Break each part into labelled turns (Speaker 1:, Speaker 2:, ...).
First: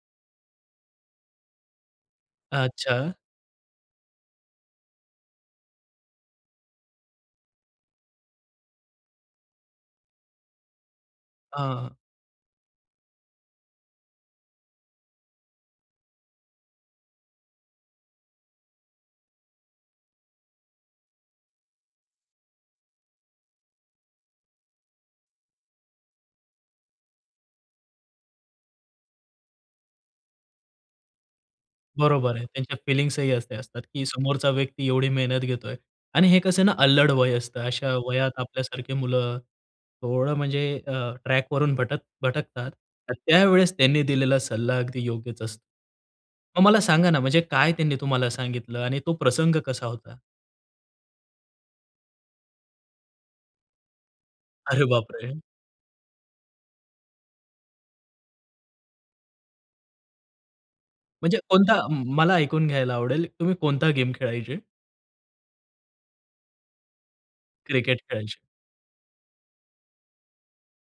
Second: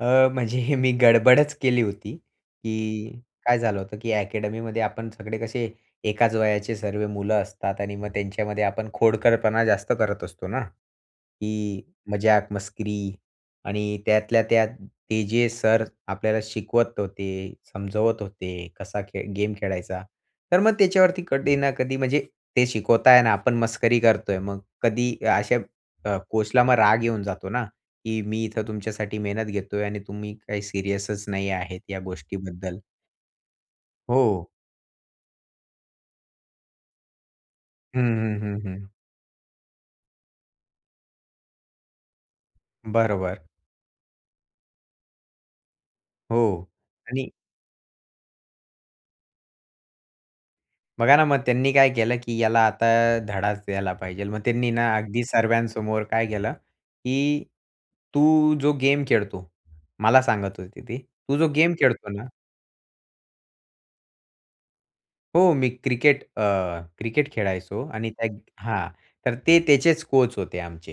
Speaker 1: अ, म्हणजे हे मी गडबडच केली होती,
Speaker 2: अच्छा.
Speaker 1: की काय झालं होतं, की अकॅडमीमध्ये आपण सगळे कसे एकाच वयाचे सर्व मुलं असतात आणि मग त्यांच्यामध्ये आपण खोडकरपणा जास्त करत असतो ना,
Speaker 2: अ,
Speaker 1: की
Speaker 2: हं.
Speaker 1: मजाक-मस्करी. आणि त्यातल्या त्यात ते जे सर आपल्याला शिकवत होते, समजवत होते, कसा खे गेम खेळायचा. तर मग त्याच्यावरती कधी ना कधी, म्हणजे ते शिकवत आहे ना, आपण मस्करी करतोय. मग कधी या अशा ब अ, कोचला राग येऊन जातो ना, की मी इथे तुमच्यासाठी मेहनत घेतोय आणि तुम्ही काही सीरियसच नाही आहेत, या
Speaker 2: बरोबर आहे. त्यांच्या
Speaker 1: गोष्टीबद्दल.
Speaker 2: फिलिंग्सही असे असतात, की
Speaker 1: हो.
Speaker 2: समोरचा व्यक्ती एवढी मेहनत घेतोय आणि हे कसं ना अल्लड वय असतं, अशा
Speaker 1: हं,
Speaker 2: वयात
Speaker 1: हं, हं, हं.
Speaker 2: आपल्यासारखी मुलं, थोडं म्हणजे अ, ट्रॅक वरून भटक भटकतात. त
Speaker 1: बरोबर.
Speaker 2: त्यावेळेस त्यांनी दिलेला सल्ला अगदी योग्यच असतो. मग
Speaker 1: हो.
Speaker 2: मला सांगा ना,
Speaker 1: आणि
Speaker 2: म्हणजे काय त्यांनी तुम्हाला सांगितलं आणि तो प्रसंग कसा होता?
Speaker 1: बघा ना, मग त्यांनी काय केलं, की याला आता धडाच द्यायला पाहिजेल, मग त्यांनी
Speaker 2: अरे
Speaker 1: ना अगदी
Speaker 2: बापरे!
Speaker 1: सर्वांसमोर काय केलं, की "तू जो गेम खेळतो" मला सांगत होते ते, "तू
Speaker 2: म्हणजे
Speaker 1: जो गेम
Speaker 2: कोणता?
Speaker 1: खेळतो ना"
Speaker 2: मला ऐकून घ्यायला आवडेल तुम्ही कोणता गेम खेळायचे?
Speaker 1: हो. मी क्रिकेट अ, क्रिकेट खेळायचो
Speaker 2: क्रिकेट
Speaker 1: आणि त्याग
Speaker 2: खेळायचे.
Speaker 1: हां. तर ते त्याचेच कोच होते आमचे,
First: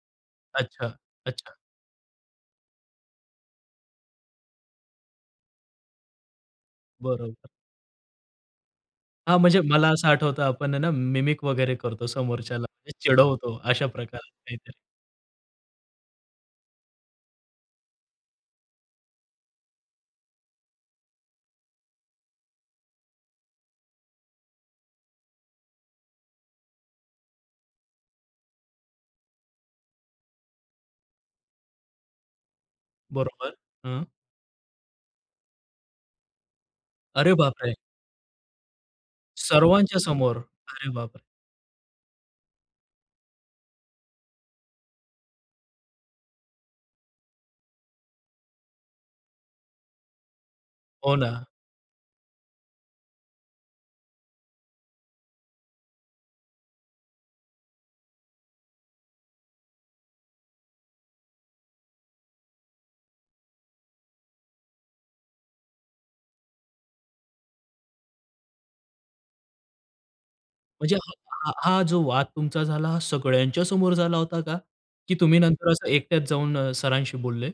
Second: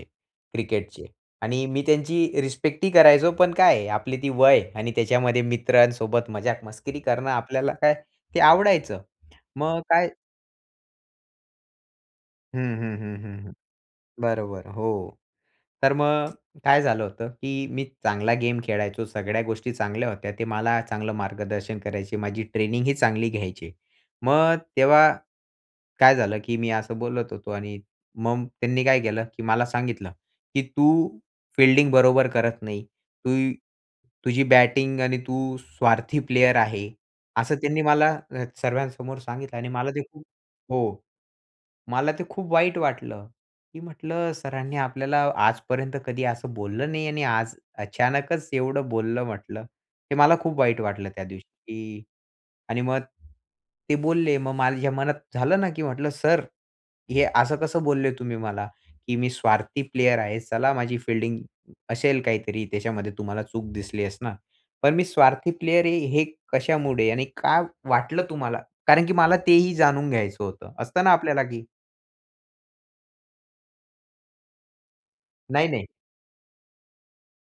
Speaker 2: अच्छा,
Speaker 1: क्रिकेटचे.
Speaker 2: अच्छा.
Speaker 1: आणि मी त्यांची रिस्पेक्टही करायचो. पण काय आपली ती वय आणि त्याच्यामध्ये मित्रांसोबत मजाक-मस्करी करणं
Speaker 2: बरोबर.
Speaker 1: आपल्याला काय ते आवडायचं.
Speaker 2: हां, म्हणजे
Speaker 1: मग
Speaker 2: मला असं
Speaker 1: काय
Speaker 2: आठवतं, आपण आहे ना मिमिक वगैरे करतो समोरच्याला
Speaker 1: हं,
Speaker 2: म्हणजे
Speaker 1: हं, हं, हं, हं.
Speaker 2: चिडवतो, अशा प्रकार
Speaker 1: बरोबर,
Speaker 2: काहीतरी.
Speaker 1: हो. तर मग, काय झालं होतं, की मी चांगला गेम खेळायचो, सगळ्या गोष्टी चांगल्या होत्या, ते मला चांगलं मार्गदर्शन करायचे, माझी ट्रेनिंगही चांगली घ्यायचे. मग तेव्हा काय झालं, की मी असं बोलत होतो आणि मग त्यांनी काय केलं, की मला सांगितलं, की "तू फील्डिंग बरोबर करत नाही, तू
Speaker 2: बरोबर. हं.
Speaker 1: तुझी बॅटिंग आणि तू स्वार्थी प्लेयर आहे"
Speaker 2: अरे
Speaker 1: असं
Speaker 2: बापरे!
Speaker 1: त्यांनी मला सर्वांसमोर सांगितलं आणि मला
Speaker 2: सर्वांच्या
Speaker 1: ते खूप
Speaker 2: समोर. अरे
Speaker 1: हो.
Speaker 2: बापरे!
Speaker 1: मला ते खूप वाईट वाटलं. मी म्हंटलं सरांनी आपल्याला आजपर्यंत कधी असं बोललं नाही आणि आज अचानकच एवढं बोललं म्हंटलं, हे मला खूप वाईट वाटलं
Speaker 2: हो
Speaker 1: त्या दिवशी.
Speaker 2: ना.
Speaker 1: की आणि मग, ते बोलले मग माझ्या मनात झालं ना, की म्हंटलं सर हे असं कसं बोलले तुम्ही मला, की मी स्वार्थी प्लेयर आहे. चला माझी फील्डिंग असेल काहीतरी त्याच्यामध्ये तुम्हाला चूक दिसली असणार. पण मी स्वार्थी प्लेयर आहे हे कशामुळे आणि का वाटलं तुम्हाला? कारण की मला तेही जाणून घ्यायचं होतं.
Speaker 2: म्हणजे
Speaker 1: असतं ना आपल्याला
Speaker 2: हा
Speaker 1: की
Speaker 2: हा, जो वाद तुमचा झाला हा सगळ्यांच्या समोर झाला होता का? की तुम्ही नंतर
Speaker 1: नाही,
Speaker 2: असं
Speaker 1: नाही.
Speaker 2: एकट्याच जाऊन सरांशी बोलले?